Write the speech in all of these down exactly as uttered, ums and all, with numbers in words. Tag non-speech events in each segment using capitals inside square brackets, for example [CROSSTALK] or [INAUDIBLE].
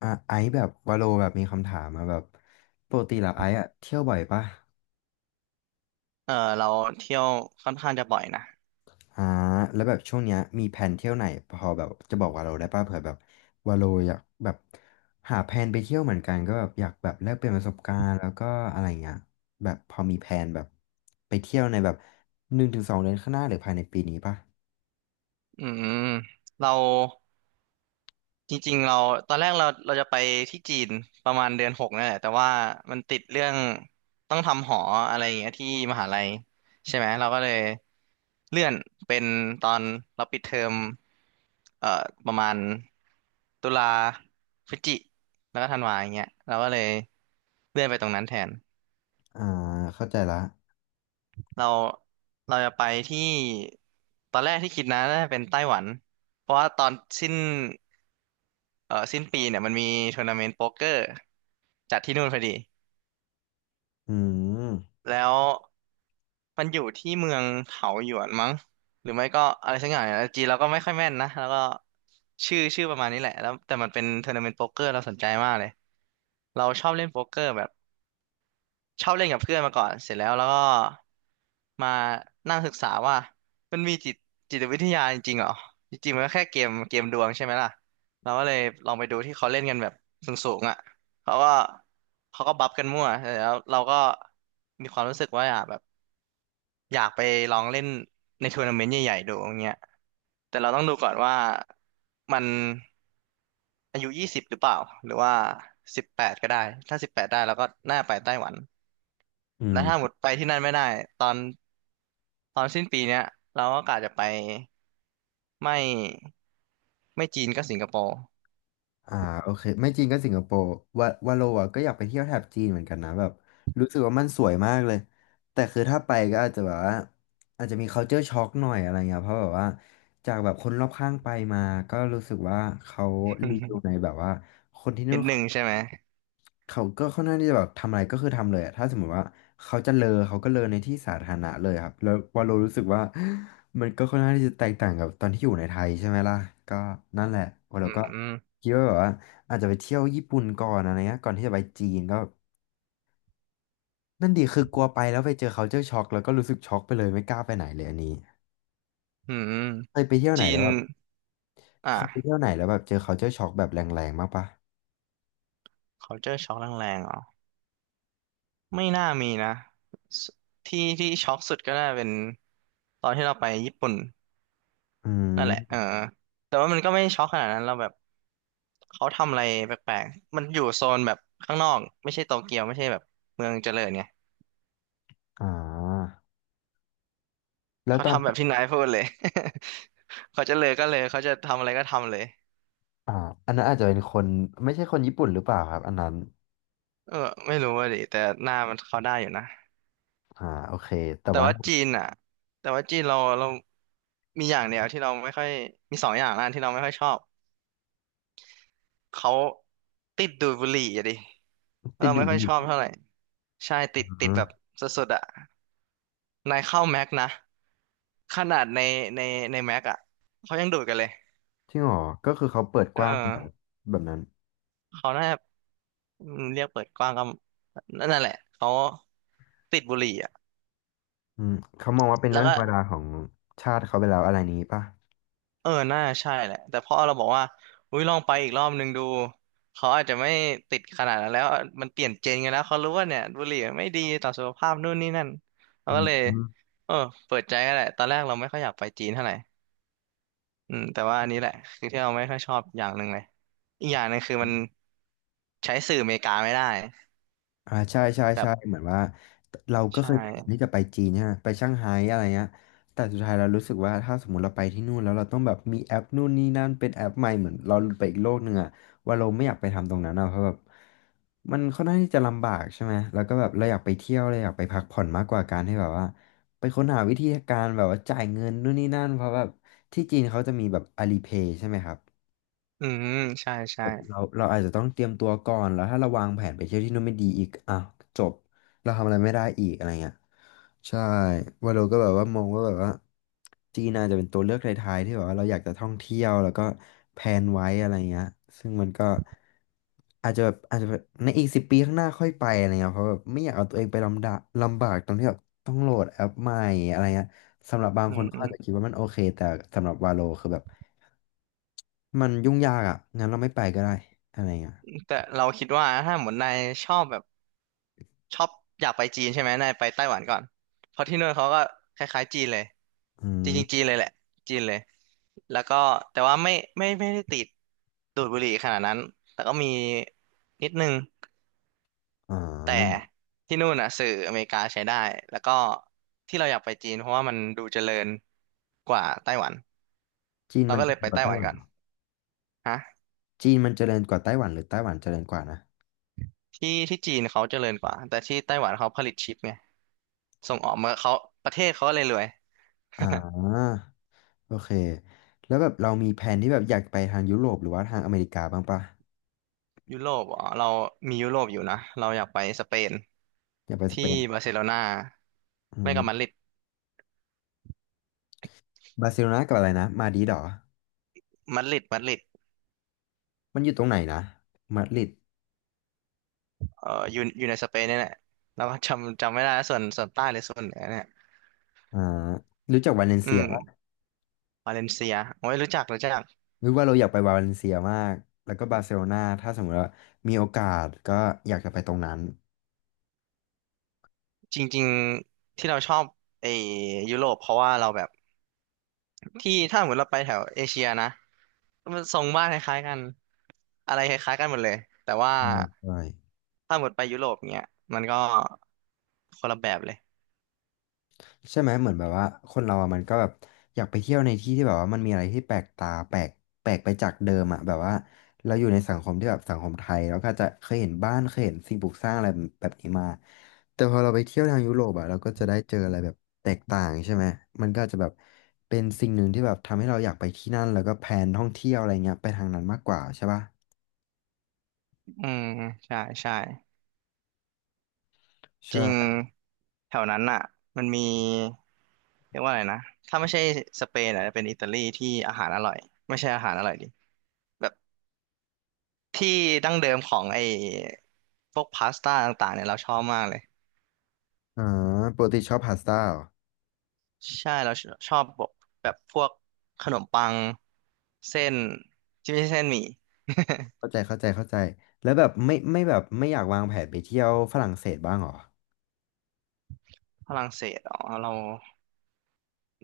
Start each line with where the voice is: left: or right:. left: อ่ะไอซ์แบบวาโลแบบมีคำถามมาแบบปกติแล้วไอซ์อะเที่ยวบ่อยปะ
right: เออเราเที่ยวค่อนข้างจะบ่อยนะ
left: อ่าแล้วแบบช่วงเนี้ยมีแผนเที่ยวไหนพอแบบจะบอกวาโลได้ปะเผื่อแบบวาโลอยากแบบหาแผนไปเที่ยวเหมือนกันก็แบบอยากแบบแลกเปลี่ยนประสบการณ์แล้วก็อะไรเงี้ยแบบพอมีแผนแบบไปเที่ยวในแบบหนึ่งถึงสองเดือนข้างหน้าหรือภายในปีนี้ปะ
right: อืมเราจริงๆเราตอนแรกเราเราจะไปที่จีนประมาณเดือนหกนี่นแหละแต่ว่ามันติดเรื่องต้องทำหออะไรอย่างเงี้ยที่มหาลัยใช่ไหมเราก็เลยเลื่อนเป็นตอนเราปิดเทอมเอ่อประมาณตุลาพฤศจิแล้วก็ธันวาอย่างเงี้ยเราก็เลยเลื่อนไปตรงนั้นแทน
left: อ่าเข้าใจละ
right: เราเราจะไปที่ตอนแรกที่คิดนะน่าจะเป็นไต้หวันเพราะว่าตอนสิ้นเอ่อสิ้นปีเนี่ยมันมีทัวร์นาเมนต์โป๊กเกอร์จัดที่นู่นพอดี
left: อืม
right: แล้วมันอยู่ที่เมืองเถาหยวนมั้งหรือไม่ก็อะไรสักอย่างเนี่ยจีนเราก็ไม่ค่อยแม่นนะแล้วก็ชื่อชื่อประมาณนี้แหละแล้วแต่มันเป็นทัวร์นาเมนต์โป๊กเกอร์เราสนใจมากเลยเราชอบเล่นโป๊กเกอร์แบบ ชอบเล่นกับเพื่อนมาก่อนเสร็จแล้วแล้วก็มานั่งศึกษาว่ามันมีจิตจิตวิทยาจริงๆเหรอจริงๆมันก็แค่เกมเกมดวงใช่ไหมล่ะเราก็เลยลองไปดูที่เขาเล่นกันแบบสูงๆอ่ะเขาก็เขาก็บัฟกันมั่วเสร็จแล้วเราก็มีความรู้สึกว่าอยากแบบอยากไปลองเล่นในทัวร์นาเมนต์ใหญ่ๆดูอย่างเงี้ยแต่เราต้องดูก่อนว่ามันอายุยี่สิบหรือเปล่าหรือว่าสิบแปดก็ได้ถ้าสิบแปดได้เราก็น่าไปไต้หวัน
left: อื
right: แล้
left: ม
right: วถ้าหมดไปที่นั่นไม่ได้ตอนตอนสิ้นปีเนี้ยเราก็กะจะไปไม่ไม่จีนก็สิงคโปร์
left: อ่าโอเคไม่จีนก็สิงคโปร์วาวาโลอะก็อยากไปเที่ยวแถบจีนเหมือนกันนะแบบรู้สึกว่ามันสวยมากเลยแต่คือถ้าไปก็อาจจะแบบว่าอาจจะมี culture shock หน่อยอะไรเงี้ยเพราะแบบว่าจากแบบคนรอบข้างไปมาก็รู้สึกว่าเขารีวิวในแบบว่าคนที่
right: [LAUGHS]
left: นู่
right: นิ
left: น
right: ดห
left: เขา
right: นึ่งใช่ไหม
left: เขาก็ค่อนข้างที่จะแบบทำอะไรก็คือทำเลยอะถ้าสมมติว่าเขาจะเลอเขาก็เลอในที่สาธารณะเลยครับแล้ววาโลรู้สึกว่า [GASPS] มันก็ค่อนข้างที่จะแตกต่างกับตอนที่อยู่ในไทยใช่ไหมล่ะก็นั่นแหละวาโล
right: อืม
left: ก็
right: อื
left: คิดว่าแบบว่าอาจจะไปเที่ยวญี่ปุ่นก่อนอะไรเงี้ยก่อนที่จะไปจีนก็นั่นดีคือกลัวไปแล้วไปเจอเขาเจอช็อกแล้วก็รู้สึกช็อกไปเลยไม่กล้าไปไหนเลยอันนี้
right: มอืม
left: เคยไปเที่ยวไหน
right: จี
left: แล้
right: น
left: วแบบเคยไป
right: อ่ะ
left: เที่ยวไหนแล้วแบบเจอเขาเจอช็อกแบบแรงๆมากปะ
right: culture shock แรงๆเหรอไม่น่ามีนะสที่ที่ช็อกสุดก็น่าเป็นตอนที่เราไปญี่ปุ่น
left: อื
right: นั่นแหละเอ
left: ม
right: อแต่ว่ามันก็ไม่ช็อกขนาดนั้นเราแบบเขาทำอะไรแปลกๆมันอยู่โซนแบบข้างนอกไม่ใช่โตเกียวไม่ใช่แบบเมืองเจริญไง
left: อ่าแล้ว
right: เขา
left: ตอน
right: ทำแบบที่นายพูดเลย [LAUGHS] เขาจะเลยก็เลยเขาจะทำอะไรก็ทำเลย
left: อ่าอันนั้นอาจจะเป็นคนไม่ใช่คนญี่ปุ่นหรือเปล่าครับอันนั้น
right: เออไม่รู้ว่าดิแต่หน้ามันเขาได้อยู่นะ
left: อ่าโอเคแต่
right: แต่
left: ว่า
right: ว่าจีนอ่ะแต่ว่าจีนเราเรามีอย่างเดียวที่เราไม่ค่อยมีสองอย่างนะที่เราไม่ค่อยชอบเขาติดดูดบุหรี่อะดิ
left: ติด
right: เรา
left: ด
right: ไม่
left: ด
right: ค่อ
left: บุู่
right: ย
left: ใ
right: ชอบ
left: น
right: เท่าไหร่ใช่ติดติ
left: อ๋
right: ด
left: อ
right: แบบสุดๆอ่ะนายเข้าแม็กนะขนาดในในในแม็กอ่ะเขายังดูดกันเลย
left: จริงเหรอก็คือเขาเปิด
right: เอ
left: กว้างแบบ
right: อ
left: แบบนั้น
right: เขาน่าจะอืมเรียกเปิดกว้างก็นั่นแหละเขาติดบุหรี่อ่ะ
left: อืมเขามองว่าเป็น
right: แล้
left: เรื่
right: ว
left: อง
right: ก็
left: ธรรมดาของชาติเขาไปแล้วอะไรนี้ป่ะ
right: เออน่าใช่แหละแต่พอเราบอกว่าอุ้ยลองไปอีกรอบนึงดูเขาอาจจะไม่ติดขนาดนั้นแล้วมันเปลี่ยนเจนกันแล้วเขารู้ว่าเนี่ยบุหรี่ไม่ดีต่อสุขภาพนู่นนี่นั่นเรา
left: อื
right: ก็เลย
left: ม
right: เออเปิดใจก็แหละตอนแรกเราไม่ค่อยอยากไปจีนเท่าไหร่อืมแต่ว่าอันนี้แหละคือที่เราไม่ค่อยชอบอย่างหนึ่งเลยอีกอย่างหนึ่งคือมันใช้สื่ออเมริกาไม่ได้
left: อ่าใช่ใช่ใช่
right: แบบ
left: เหมือนว่าเราก็
right: ใช่
left: เคยแพลนที่จะไปจีนเนี่ยไปช่างไฮ้อะไรเงี้ยแต่สุดท้ายเรารู้สึกว่าถ้าสมมติเราไปที่นู่นแล้วเราต้องแบบมีแอปนู่นนี่นั่นเป็นแอปใหม่เหมือนเราไปอีกโลกหนึ่งอะว่าเราไม่อยากไปทำตรงนั้นอะเพราะแบบมันค่อนข้างที่จะลำบากใช่ไหมแล้วก็แบบเราอยากไปเที่ยวเราอยากไปพักผ่อนมากกว่าการที่แบบว่าไปค้นหาวิธีการแบบว่าจ่ายเงินนู่นนี่นั่นเพราะแบบที่จีนเขาจะมีแบบอาลีเพย์ใช่ไหมครับ
right: อืมใช่
left: แบ
right: ใช่
left: บเราเราอาจจะต้องเตรียมตัวก่อนแล้วถ้าเราวางแผนไปเที่ยวที่นู่นไม่ดีอีกอ่ะจบเราทำอะไรไม่ได้อีกอะไรเงี้ยใช่วาโลก็แบบว่ามองว่าแบบว่าจีนอาจจะเป็นตัวเลือกท้ายๆที่แบบว่าเราอยากจะท่องเที่ยวแล้วก็แพลนไว้อะไรเงี้ยซึ่งมันก็อาจจะแบบอาจจะแบบในอีกสิบปีข้างหน้าค่อยไปอะไรเงี้ยเพราะแบบไม่อยากเอาตัวเองไปลำดะลำบากตรงที่แบบต้องโหลดแอปใหม่อะไรเงี้ยสำหรับบาง
right: อื
left: ค
right: ม
left: นเขา
right: อื
left: อา
right: ม
left: จจะคิดว่ามันโอเคแต่สำหรับวาโลคือแบบมันยุ่งยากอ่ะงั้นเราไม่ไปก็ได้อะไรเงี้ย
right: แต่เราคิดว่าถ้าเหมือนนายชอบแบบ ชอบอยากไปจีนใช่ไหมนายไปไต้หวันก่อนเพราะที่นู่นเขาก็คล้ายๆจีนเลย
left: อื
right: จ
left: ม
right: ริงๆจีนเลยแหละจีนเลยแล้วก็แต่ว่าไม่ไม่ไม่ได้ติดดูดบุหรี่ขนาดนั้นแต่ก็มีนิดนึง
left: อ่
right: แต่
left: า
right: ที่นู่นน่ะสื่ออเมริกาใช้ได้แล้วก็ที่เราอยากไปจีนเพราะว่ามันดูเจริญกว่าไต้หวัน
left: จีน
right: เรา
left: มัน
right: ก็
left: เจ
right: เลย
left: ริ
right: ไป
left: ญกว่า
right: ไต้ห
left: ไต้
right: วั
left: ห
right: น
left: วัน
right: ก่อ
left: เห
right: น
left: รอ
right: ฮะ
left: จีนมันเจริญกว่าไต้หวันหรือไต้หวันเจริญกว่านะ
right: ที่ที่จีนเขาเจริญกว่าแต่ที่ไต้หวันเขาผลิตชิปไงส่งออกมาเขาประเทศเขาก็เลยรวย
left: อ่าโอเค แล้วแบบเรามีแผนที่แบบอยากไปทางยุโรปหรือว่าทางอเมริกาบ้างปะ
right: ยุโรปอ๋อเรามียุโรปอยู่นะเราอยากไปสเปน
left: อยากไปสเป
right: ที่
left: น
right: บาร์เซโลนา
left: อื
right: ไม่ก็มาดริ
left: ม
right: ด
left: บาร์เซโลนากับอะไรนะมาดริดเหรอ
right: มาดริดมาดริด
left: มันอยู่ตรงไหนนะมาดริด
right: เอ่ออยู่อยู่ในสเปนเนี่ยแหละเราก็จำจำไม่ได้ส่วนส่วนใต้หรือส่วนเหนือเนี่ย
left: อ่ารู้จักวาเลน
right: อื
left: เซีย
right: ม
left: ปะ
right: วาเลนเซียโอ้ยรู้จักรู้จัก
left: หรู้ว่าเราอยากไปวาเลนเซียมากแล้วก็บาร์เซโลนาถ้าสมมติว่ามีโอกาสก็อยากจะไปตรงนั้น
right: จริงๆที่เราชอบไอ้ยุโรปเพราะว่าเราแบบที่ถ้าเหมือนเราไปแถวเอเชียนะมันทรงบ้านคล้ายๆกันอะไรคล้ายๆกันหมดเลยแต่ว่า
left: ใช่ใช่
right: ถ้าหมดไปยุโรปเนี้ยมันก็คนละแบบเลย
left: ใช่ไหมเหมือนแบบว่าคนเราอะมันก็แบบอยากไปเที่ยวในที่ที่แบบว่ามันมีอะไรที่แปลกตาแปลกแปลกไปจากเดิมอะแบบว่าเราอยู่ในสังคมที่แบบสังคมไทยแล้วก็จะเคยเห็นบ้านเคยเห็นสิ่งปลูกสร้างอะไรแบบนี้มาแต่พอเราไปเที่ยวทางยุโรปอะเราก็จะได้เจออะไรแบบแตกต่างใช่ไหมมันก็จะแบบเป็นสิ่งหนึ่งที่แบบทำให้เราอยากไปที่นั่นแล้วก็แพลนท่องเที่ยวอะไรเงี้ยไปทางนั้นมากกว่าใช่ปะ
right: อืมใช่ใช่จริง
left: ใช่
right: แถวนั้นอ่ะมันมีเรียกว่าอะไรนะถ้าไม่ใช่สเปนอ่ะจะเป็นอิตาลีที่อาหารอร่อยไม่ใช่อาหารอร่อยดิแบบที่ดั้งเดิมของไอ้พวกพาสต้าต่างๆเนี่ยเราชอบมากเลย
left: อ่าปกติชอบพาสต้าเหรอ
right: ใช่เราชชอบแบบแบบพวกขนมปังเส้นที่ไม่ใช่เส้นหมี่
left: เข้าใจเข้าใจเข้าใจแล้วแบบไม่ไม่แบบไม่อยากวางแผนไปเที่ยวฝรั่งเศสบ้างเหรอ
right: [LAUGHS] ฝรั่งเศสอ๋อเรา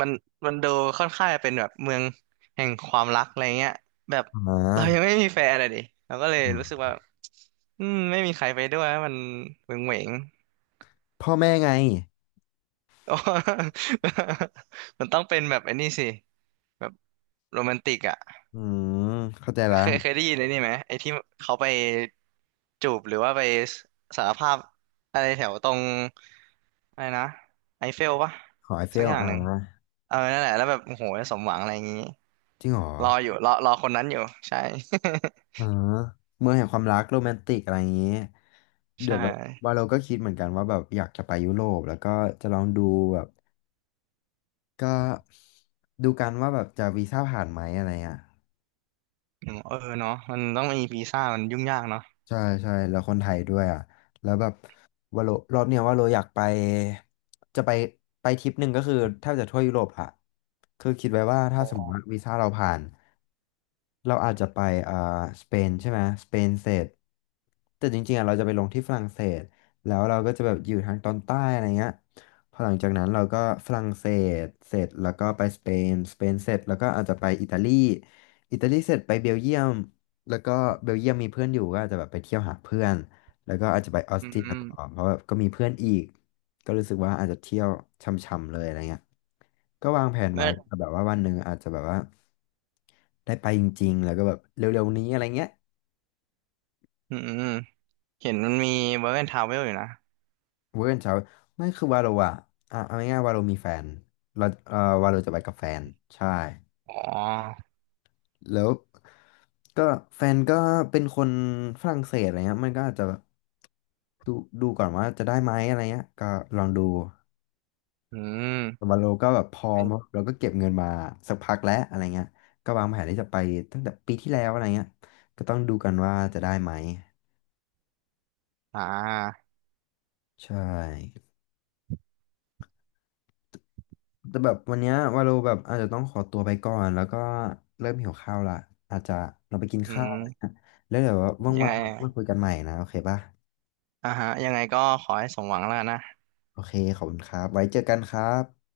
right: มันมันดูค่อนข้างจะเป็นแบบเมืองแห่งความรักอะไรเงี้ยแบบ
left: อ่
right: เรายังไม่
left: า
right: มีแฟนเลยดิเราก็เลย
left: อื
right: รู้สึก
left: ม
right: ว่าอืมไม่มีใครไปด้วยมันเหวงเหวง [LAUGHS]
left: พ่อแม่ไง
right: ๆอ๋อ [LAUGHS] มันต้องเป็นแบบไอ้นี่สิแบบโรแมนติกอ่ะ
left: อืมเข้าใจละ
right: เคยเคยได้ยินไอ้นี่ไหมไอ้ที่เขาไปจูบหรือว่าไปสารภาพอะไรแถวตรงอะไรนะไอเฟลปะ
left: หอไอเฟ
right: สัก
left: ล
right: อย่างห
left: อ่า
right: นึ่งเออนั่นแหละแล้วแบบโอ้โหสมหวังอะไรอย่างงี้
left: จริงเหรอ
right: รออยู่รอรอคนนั้นอยู่ใช่ [LAUGHS]
left: อ่าเมืองแห่งความรักโรแมนติกอะไรอย่างนี้เดี๋ย
right: ใช่
left: วแบบว่าเราก็คิดเหมือนกันว่าแบบอยากจะไปยุโรปแล้วก็จะลองดูแบบก็ดูกันว่าแบบจะวีซ่าผ่านไหมอะไรอ่ะ
right: อืมเออเนาะมันต้องมีวีซ่ามันยุ่งยากเนาะ
left: ใช่ใช่แล้วคนไทยด้วยอ่ะแล้วแบบว่าโลรอบเนี้ยว่าโลอยากไปจะไปไปทริปหนึ่งก็คือแทบจะทั่วยุโรปละคือคิดไว้ว่าถ้า
right: อ๋อ
left: สมมติว่าวีซ่าเราผ่าน เราอาจจะไปอ่าสเปนใช่ไหมสเปนเสร็จแต่จริงๆอ่ะเราจะไปลงที่ฝรั่งเศสแล้วเราก็จะแบบอยู่ทางตอนใต้อะไรเงี้ยพอหลังจากนั้นเราก็ฝรั่งเศสเสร็จแล้วก็ไปสเปนสเปนเสร็จแล้วก็อาจจะไปอิตาลีอิตาลีเสร็จไปเบลเยียมแล้วก็เบลเยียมมีเพื่อนอยู่ก็อาจจะแบบไปเที่ยวหาเพื่อน แล้วก็อาจจะไปออส
right: อื
left: เตรียต่อ
right: ม
left: เพราะแบบก็มีเพื่อนอีกก็รู้สึกว่าอาจจะเที่ยวช่ำๆเลยอะไรเงี้ยก็วางแผน
right: เอ
left: ไว้
right: อ
left: แต่แบบว่าวันหนึ่งอาจจะแบบว่าได้ไปจริงๆแล้วก็แบบเร็วๆนี้อะไรเงี้ย
right: อืมอืมเห็นมันมีเวิร์กแอนด์ทราเวลอยู่นะ
left: เวอร์กแอนด์เช้าไม่คือวาโรอะอ่ะเอาง่ายๆวาโรมีแฟนเราเอ่อวาโรจะไปกับแฟนใช่
right: อ๋อ
left: แล้วก็แฟนก็เป็นคนฝรั่งเศสอะไรเงี้ยมันก็อาจจะแบบดูดูก่อนว่าจะได้ไหมอะไรเงี้ยก็ลองดู
right: อืม
left: วาโลก็แบบพอมาเราก็เก็บเงินมาสักพักแล้วอะไรเงี้ยก็วางแผนที่จะไปตั้งแต่ปีที่แล้วอะไรเงี้ยก็ต้องดูกันว่าจะได้ไหม
right: อ่า
left: ใช่แต่แบบวันเนี้ยวาโลแบบอาจจะต้องขอตัวไปก่อนแล้วก็เริ่มหิวข้าวละอาจจะเราไปกิน
right: อื
left: ข้าวอะ
right: ม
left: ไรนะแล้วเดี๋ยว
right: ยังไง
left: ว่างๆเรา
right: อ่ะ
left: มาคุยกันใหม่นะโอเคป่ะ
right: อ่าฮะยังไงก็ขอให้สมหวังแล้วกันนะ
left: โอเคขอบคุณครับไว้เจอกันครับ